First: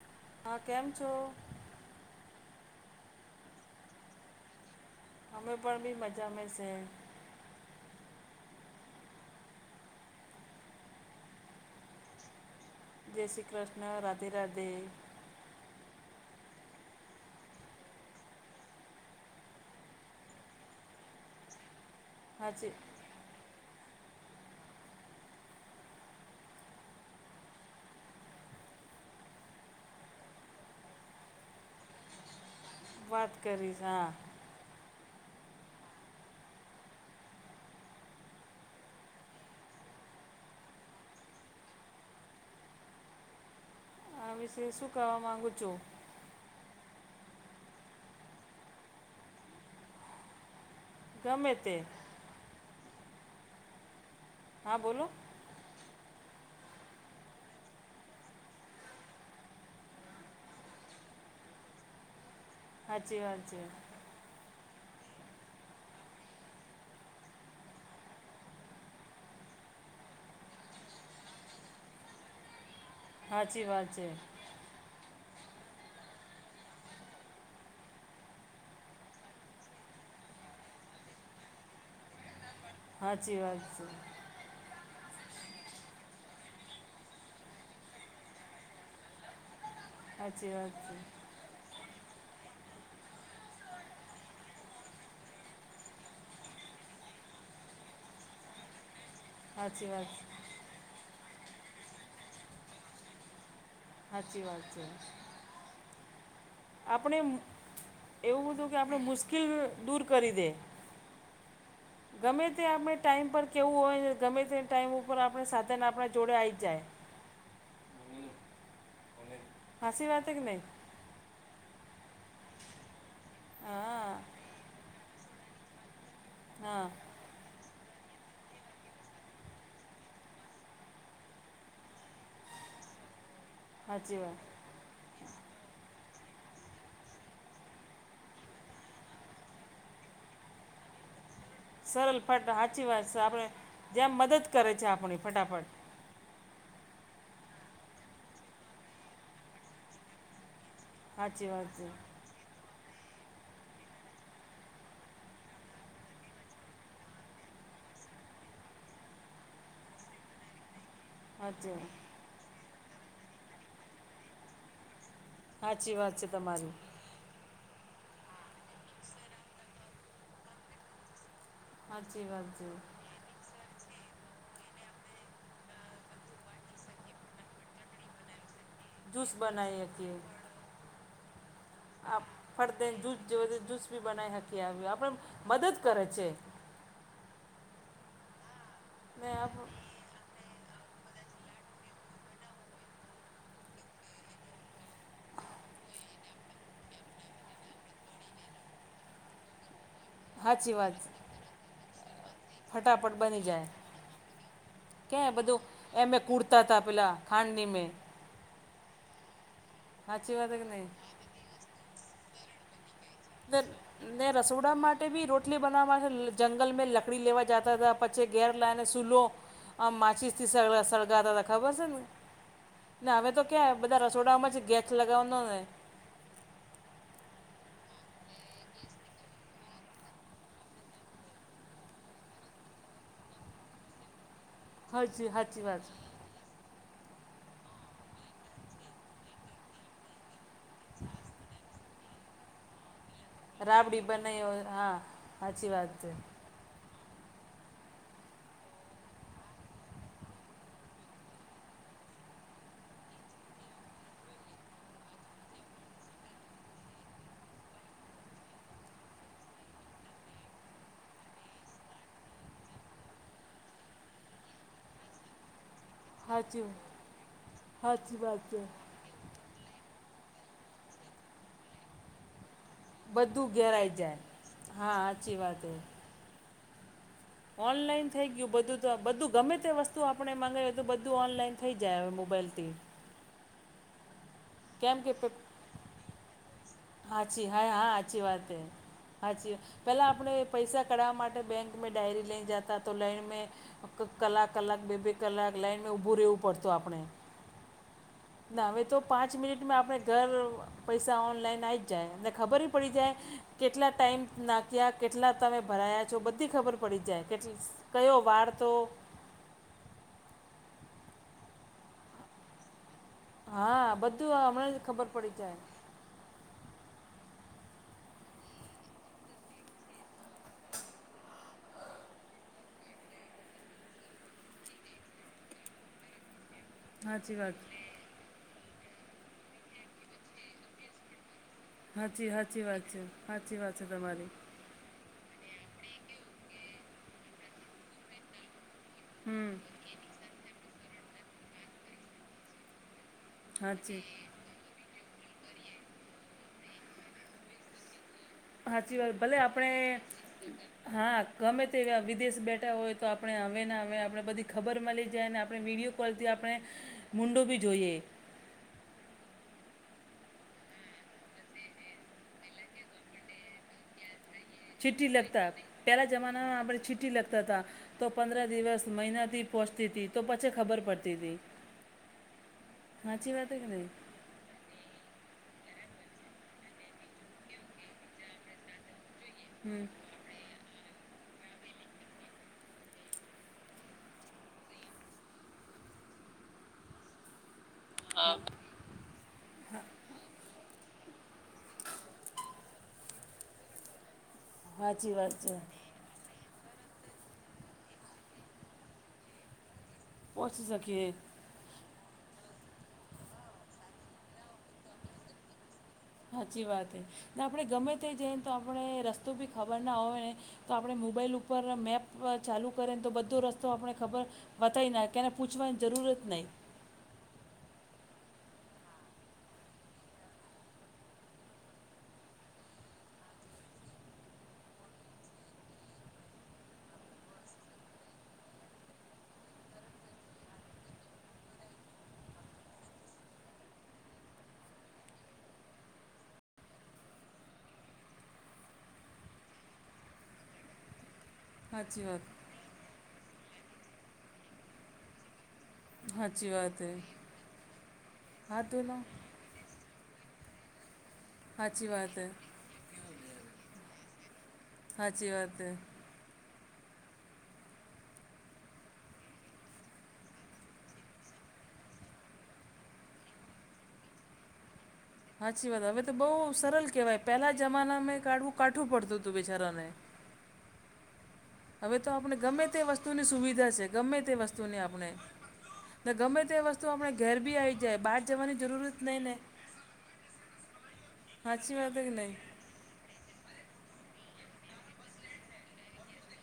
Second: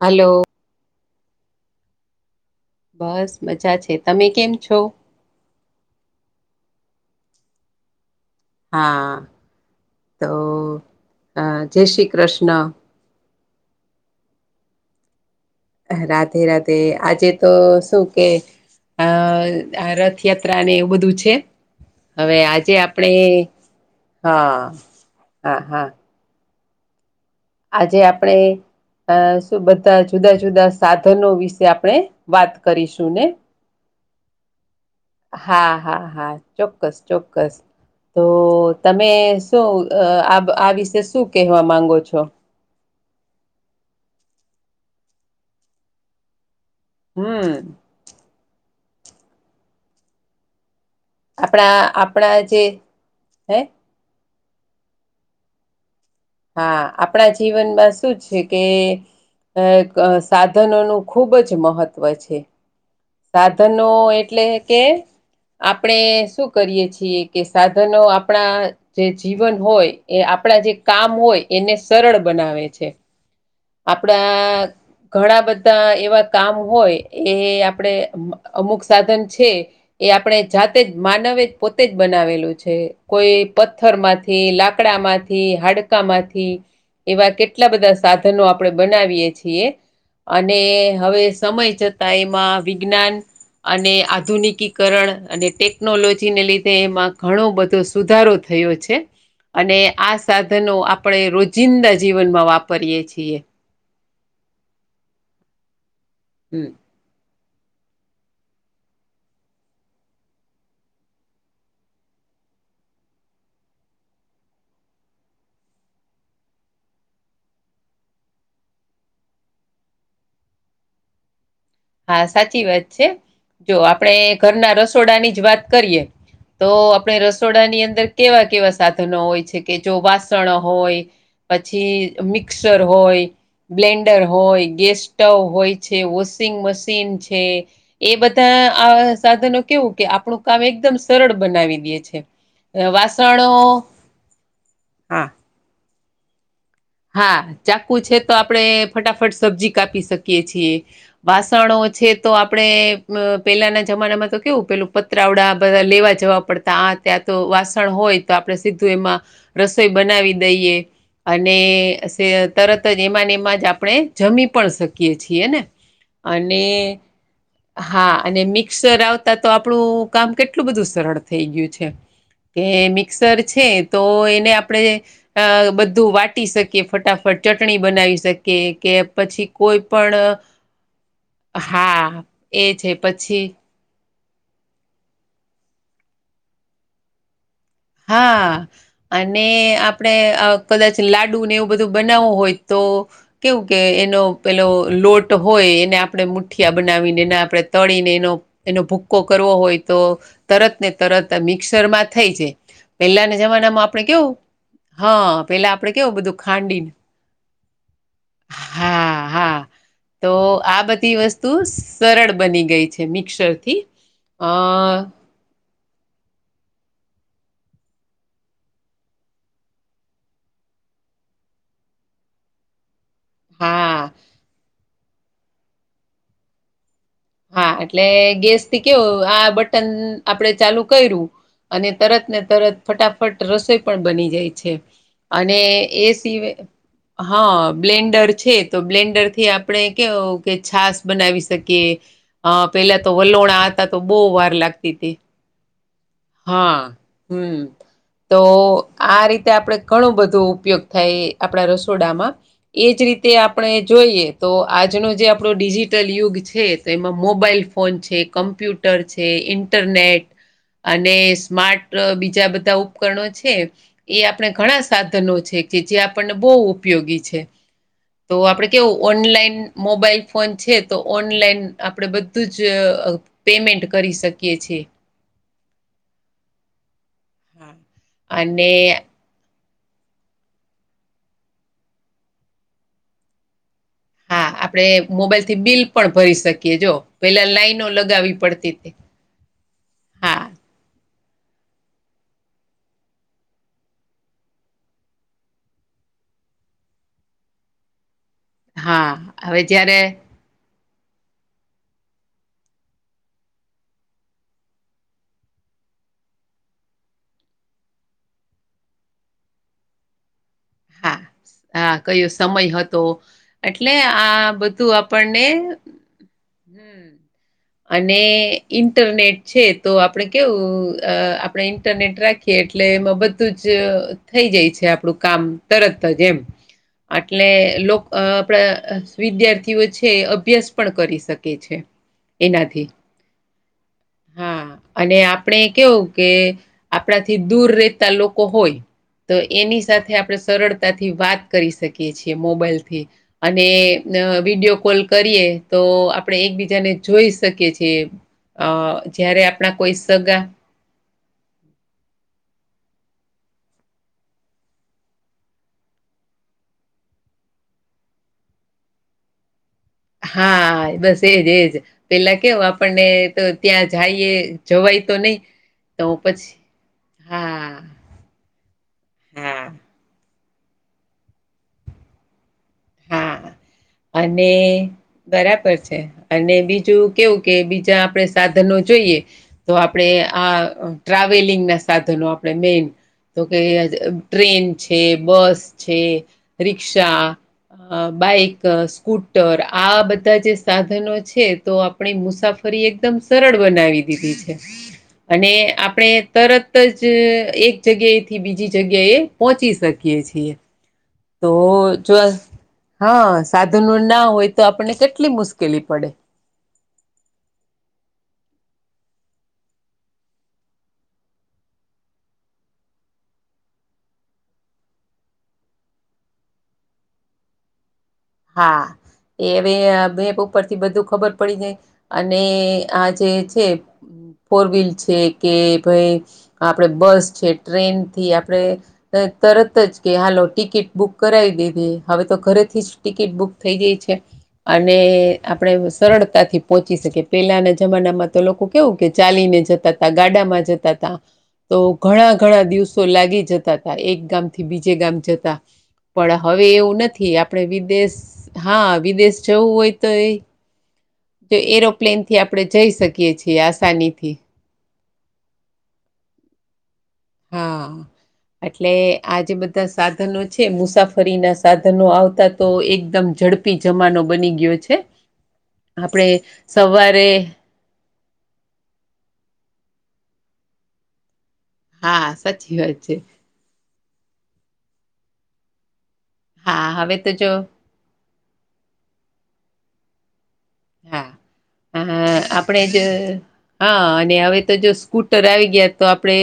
Hello. હા કેમ છો? બસ મજા છે તમે કેમ છો? હમે પણ ભી મજા મે છે. હા તો જય શ્રી કૃષ્ણ. જય શ્રી કૃષ્ણ રાધે રાધે. રાધેરાધે આજે તો શું કે. અ રથયાત્રા ને એવું બધું છે. હવે હાચી આજે આપણે હા હા હા આજે આપણે અ શું બધા જુદા જુદા સાધનો વિશે આપણે વાત કરીશું ને. વાત કરીશ હા. હા હા હા ચોક્કસ ચોક્કસ. તો તમે શું આ વિશે શું કહેવા માંગો છો? આ વિશે શું કરવા માગુ છું? હમ્મ. ગમે તે આપણા આપણા જે હે. હા બોલો. હા આપણા જીવનમાં શું છે કે. અ સાધનોનું ખૂબ જ મહત્વ છે. સાચી વાત છે સાધનો એટલે કે આપણે શું કરીએ છીએ કે સાધનો આપણા જે જીવન હોય એ આપણા જે કામ હોય એને સરળ બનાવે છે. હાચી વાત છે આપડા ઘણા બધા એવા કામ હોય એ આપડે અમુક સાધન છે એ આપણે જાતે જ માનવે જ પોતે જ બનાવેલું છે કોઈ સાચી વાત છે પથ્થર માંથી લાકડા માંથી હાડકા માંથી એવા કેટલા બધા સાધ નો આપણે બનાવીએ છીએ સાચી અને વાત છે હવે સમય ત એમાં વિજ્ઞાન અને આધુનિક કરણ અને ટેકનોલોજીને લીધે એમાં ઘણો બધો સુધારો થયો છે. અને સાચી વાત આ છે, સાધનો આપણે રોજિંદા જીવનમાં વાપરીએ છીએ. હાચી વાત છે. હમ્મ. આપણે મુ એવું હતું કે આપણે મુશ્કેલ દૂર કરી દે. [inaudible] ગમે તે આપણે ટાઈમ પર કેવું હોય ને ગમે તે ટાઈમ ઉપર આપણે સાથે ને આપણા જોડે આઇજ જાય. હાસી વાત હે કે નહી? હા સાચી વાત છે, જો આપડે હા ઘરના રસોડાની જ વાત કરીએ. તો હા આપણે રસોડાની અંદર કેવા કેવા સાધનો હોય છે કે જો વાસણો હોય. પછી મિક્સર હોય, સાચી બ્લેન્ડર વાત હોય, ગેસ સ્ટવ હોય છે, ઓ સિંગ મશીન છે, એ બધા આ સાધનો કેવું કે આપણું કામ એકદમ સરળ બનાવી દેયે છે, સરળ ફટ સાચી વાત છે આપણે વાસણો જેમ મદદ કરે છે આપણી હા ફટાફટ હા ચાકુ છે તો આપડે ફટાફટ સબ્જી કાપી શક કે છીએ, સાચી વાત વાસણો છે તો આપણે, પેલાના જમાનામાં તો કેવું પેલું પત્રવડા બધા લેવા જવા પડતા આ ત્યાં તો વાસણ હોય, તો આપણે સીધું એમાં રસોઈ બનાવી દઈએ. સાચી વાત ને સે તરતજ એમાંને એમાંજ આપણે જમી પણ શક કિયે છીએને, સાચી વાત છે તમારી અને હા અને મિક્સર આવતા તો આપણું કામ કેટલું બધું સરળ થઈ ગયું છે. સાચી વાત કે છે મિક્સર છે તો એને આપણેે બધું અ વાટ ટી શકીએ ફટાફટ, ચટણી બનાવી શક કે કે જ્યુસ પછી કોઈ બનાવી શકીએ પણ આ હા એ છે ફટદઈને જૂસ પછી જોઈએ તો જૂસ બી બનાઈ હકીએ, આપણે મદદ કરે છે. હા અને આપ આપણે કદાચ લાડુ ને એવું બધું બનાવવું હોય તો કેવું કે એનો પેલો લોટ હોય એને આપણે મુઠિયા બનાવીને ને એને આપણે તળીને એનો એનો ભૂક્કો કરવો હોય તો સાચી તરતને વાત છે તરત મિક્સરમાં થઈ જાય. ફટાફટ પેલાના બની જાય જમાનામાં આપણે કેવું ક્યાં હા, બધું પેલા આપડે કેવું એમે બધું કૂડતા હતા ખાંડીન પેલા ખાંડની મેં હા હા તો સાચી વાત કે આ નહીં બધી વસ્તુ સરળ બની ગઈ છ ન ને રસોડા માટેબી રો ટલી બનાવવા જંગલ મે લકડી લેવા જતા તા, પછી ઘેર લાને સુલો આમ માચીસથી સળ સળગાતા ખબર છે ને? ના હવે તો ક્યાં બધા હા રસોડામાં જ ગેસ લગાવવાનો ને. હા એટલે ગેસ થી કેવો આ બટન આપડે ચાલુ કર્યું. અને તરત ને તરત ફટાફટ રસોઈ પણ બની જાય. છે, હાચી અને હાચી વાત એ સિવા હા, બ્લેન્ડર છે તો બ્લેન્ડર થી આપણે કેવુ કે છાસ બનાવી શકીએ અ પેલા તો વલોણા આતા તો, રાબડી બહુ વાર બનાવી લાગતી હા તી. સાચી વાત છે હા હમ્મ તો આ રીતે આપણે ઘણું બધું ઉપયોગ થાય આપણા રસોડામાં એજ રીતે આપણે જોઈએ તો આજનો જે આપણો ડિજિટલ યુગ છે. તો એમાં મોબાઈલ ફોન છે, કમ્પ્યુટર છે, ઇન્ટરનેટ અને સ્માર્ટ બીજા બધા ઉપકરણો છે એ આપણે ઘણા સાધનો છે કે જે આપ પણ બહુ સાચી ઉપયોગી છે, સાચી તો વાત છે આપડે કેવું ઓનલાઈન મોબાઈલ ફોન છે તો ઓનલાઈન આપડે બધ બધું જ પેમેન્ટ કરી શકીએ છીએ. જી વાત. ઓનલાઈન થઈ ગયું અને બધું, તો બધું ગમે તે વસ્ત તો આપણે મંગાવ્યુતુ બધું ઓનલાઈન થઈ જાય હવે મોબાઈલથી. આપણે કેમ કે મોબાઈલ થી બિલ પણ ભરી શકીએ, જો પેલા લાાઈનો લગાવવી પડતી તી સાાચીવા પેલા આપણે પૈસા કઢાવવા માટે બેંક ડાયરી લઈ જતા તો લાઈન મે. અક કલાક કલાક બે બે કલાક લાઈનમે ઉઊભું રહેવું પડતું આપડણે. ના હવે તો હા પાંચ હવે મિનિટમાં જયારે આપણે ઘર પૈસા ઓનલાઈન આવી જાય અને ખબર પડી જાય કેટલા ટાઈમ નાખ્યા કેટલા તમે ભરાયા છો? બધી ખબર પડી જાય કેટ કયો વારતો. હા હા કયો સમય હતો? એટલે હા બધું આ હમણાં જ બધું ખબર પડી આપણને જાય અને ઇન્ટરનેટ છે તો આપડે કેવું અ આપણે ઇન્ટરનેટ રાખીએ એટલે એમાં બધું જ થઈ જાય છે આપણું કામ. તરત જ એમ. સાચી આટલે વાત લોક અ આપણા વિદ્યાર્થીઓ છે એ અભ્યાસ પણ કરી શક. કીએ છે સાચી સાચી વાત એનાથી. છે સાચી વાત છે તમારી હા. અને આપણે કેવું કે આપણાથી દૂર રહેતા લોકો હોય તો હમ એની સાથે આપણે સરળતાથી વાત કરી શકીએ છીએ મોબાઈલથી. અને સાચી વિડીયો કોલ કરીએ તો આપણે એકબીજાને જોઈ શકીએ છીએ. અ સાચી વાત, ભલે જયારે આપણા કોઈ આપણે સગા હા ગમે તે વિદેશ બેઠા હોય તો આપણે હવે ને હવે આપણે બધી ખબર મળી જાય ને આપણે વિડીયો કોલથી આપણે મૂડો બી જોઈએ. હા, બસ એજ એજ પેલા કેવ આપણને તો ત્યાં જાઈએ જવાય ચીઠી તો નહી લખતા. તો પેલા પછી જમાનામાં આપણે ચીઠી લખતા હતા. હા, તો પંદર દિવસ મહિનાથી હા, પહોંચતી હતી. તો પછી ખબર પડતી હતી. સાચી વાત હા. કે નહી? અને તે બરાબર છે અને બીજું કેવું કે બીજા આપણે સાધનો જોઈએ તો હમ આપણે આ ટ્રાવેલિંગ ના સાધનો આપણે મેઈન. તો કે ટ્રેન છે, બસ છે, રિક્ષા. અ બાઈક, સ્કૂટ ટર આ બધા જે સાધનો છે તો આપણી મુસાફરી એકદમ સરળ બનાવી દીધી છે. સાચી વાત અને છે આપણે તરત જ એક જગ્યાએ થી બીજી જગ્યાએ પહોચી સકીએ છીએ. પહોંચી શકીએ. તો જો હા સાધનું ના હોય તો આપણને કેટલી મુશ્કેલી પડે. સાચી વાત હે. ને આપણે ગમે તે જઈને તો આપણે રસ્તો બી ખબર ના હોય ને તો આપણે મોબાઈલ ઉપર મેપ ચાલુ કરેને તો બધો રસ્તો આપણે ખબર બતાઈનાક કેને પૂછવાની જરૂર જ નહીં. હા, એવી હવે બેપ ઉપર થી બધું ખબર પડી જાય. અને આ જે છે ફોર વ્હીલ છે કે ભાઈ આપડે બસ છે, ટ્રેન ઈ આપડે તરત જ કે હાલો ટિકિટ બુક કરાવી દીધી, હવે તો ઘરેથી જ ટિકિટ બુક થઈ ગઈ છે. અને આપણેે સરળતા થી પહોંચી શકીએ પેલાના જમાનામાં તો લોકો કેવું કે ચાલીને જતા તા, ગાડામાં જતા તા. તો સાચી વાત ઘણા ઘણા દિવસો લાગી જતા હતા, એક ગામથી બીજે ગામ જતા. પણ સાચી હવે વાત હે એવું નથી. આપણે વિદેશ હાથ ધો હા લો વિદેશ જવું હોય તો એ તો સાચી વાત એરોપ્લેન હે થી આપણે જઈ શકીએ છીએ આસાની થી. હાચી વાત હે. હા. એટલે આ જે બધા સાધનો છે, મુસાફરીના સાધનો આવતા તો એકદમ ઝડપ પી જમાનો બની ગયો છે. હાચી વાત. હવે તો બહુ આપણે સરલ કહેવાય સવારે પહેલા જમાનામાંં કાઢવું કાઠું પડતું હતું બેચારાને. હવે તો હા આપણે ગમે સાચી તે વાત છે વસ્તુની સુવિધા છે. ગમે તે વસ્તુની આપણે ને ગમે તે તે વસ્તુ હા આપણે હવે તો ઘેર જો બી આવી જાય બહાર જવાની જરૂરત નહી ને. હા હાચી વાત હકે નય. હા આપણે જ હા અને હવે તો જો સ્કૂટર આવી ગયા તો આપણે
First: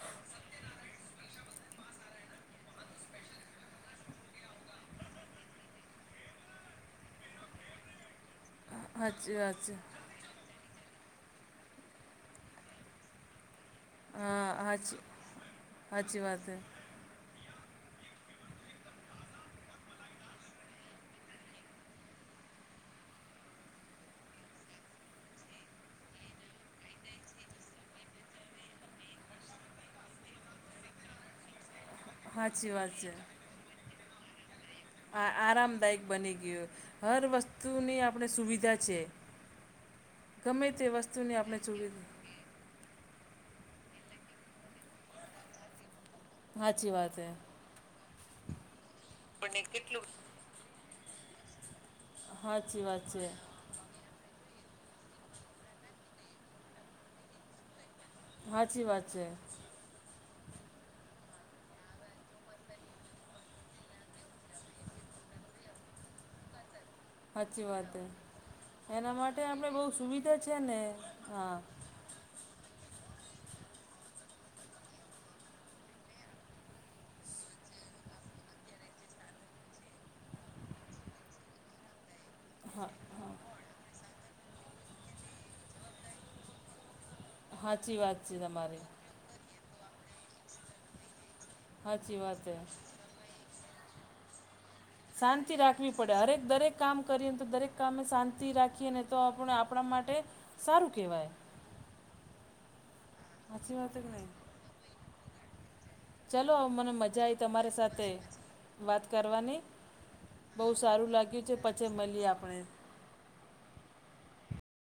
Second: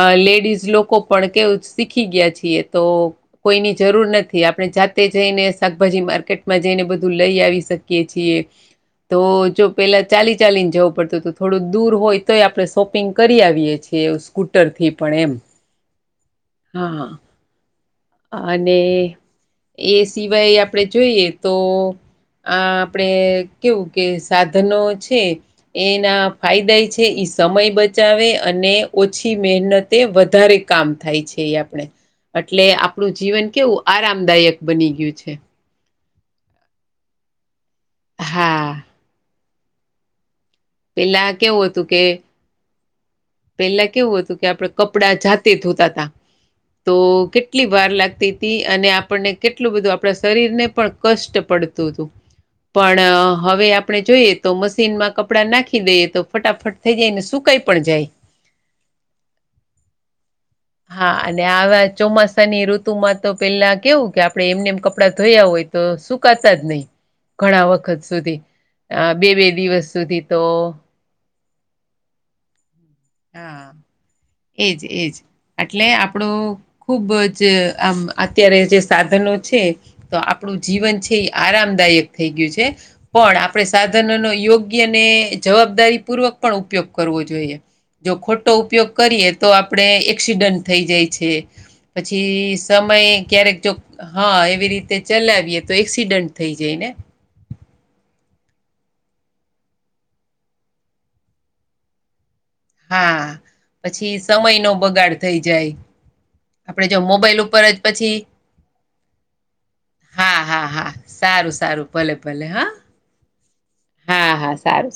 અ લેડીઝ લોકો પણ કેવું શીખી ગયા છીએ તો કોઈની જરૂર નથી. આપણે જાતે જઈને શાકભાજી માર્કેટમાં જઈને બધું લઈ આવી શકીએ છીએ. તો સાચી વાત જો છે પેલા ચાલી ચાલીને જવું પડતું તો થોડુંક દૂર હોય તો આપડે શોપિંગ કરી આવયે છીએ. સ્કૂટર હા થી સાચી પણ એમ સાચી વાત છે હા હા. અને એ સિવાય આપડે જોઈએ તો આ આપણેે કેવું કે સાધનો છે એના ફાયદા ઈ છે એ સમય બચાવે અને ઓછી મહેનત તે વધારે કામ થાય છે એ આપણે એટલે સાચી વાત છે આપણું જીવન કેવું આરામદાયક બની ગયું આ છે આરામદાયક બની ગીયુ. હર વસ્તુ વસ્તુની આપણે સુવિધા હા છે ગમે તે પેલા વસ્તુની આપણે કેવું હતું કે સુવિધા પેલા કેવું હતું કે આપણેે કપડાં જાતે ધોતા તા. સાચી તો વાત છે કેટલી વાર લાગતી તી અને આપણને કેટલું બધું આપડા શરીર ને પણ કષ્ટ પડતું હતું સાચી પણ વાત છે હવે આપ આપણે જોઈએ તો મશીનમાં કપડાં નાખી દઈએ તો ફટાફટ થઈ જાય ને સુકાઈ પણ જાય. સાચી વાત છે. હા અને આવા ચોમાસાની ઋતુમાં તો પેલા કેવું કે આપડે એમને એમ કપડાં ધોયા હોય તો સુકાતા જ નય. સાચી વાત હે. અ એના બે માટે બે આપડે બો દિવસ સુધી તો સુવિધા છે ને હા. હા એજ એજ. એટલે આપણો ખુબ જ આમ અત્યારે જે સાધનો છે તો આપણું જીવન છે ઈ આરામદાયક થઈ ગયું છે પણ આપણે સાધનોનો યોગ્ય અને જવાબદારી પૂર્વક પણ ઉપયોગ કરવો જોઈએ. સાચી જો વાત છે ખોટો તમારી ઉપયોગ કરીએ તો આપણે એક્સિડન્ટ થઈ જાય છે સાચી વાત છે પછી સમય ક્યારેક જો હા એવી રીતે ચલાવીએ તો એક્સિડન્ટ થઈ જાય ને. કરીએને તો દરેક કામે શાંતિ રાખીએ ને તો આપણે આપણા માટે સારું કહેવાય. હા સાચી વાત કે પછી નહીં? સમય નો બગાડ થઈ જાય. ચાલો અવે આપણે મને જો મજા આવી મોબાઈલ ઉપર તમારી જ સાથે પછી વાત કરવાની. હા બો હા હા સારું લાગ્યું છે સારું પછી ભલે મળ્યે ભલે આપણે હા હા હા સારું.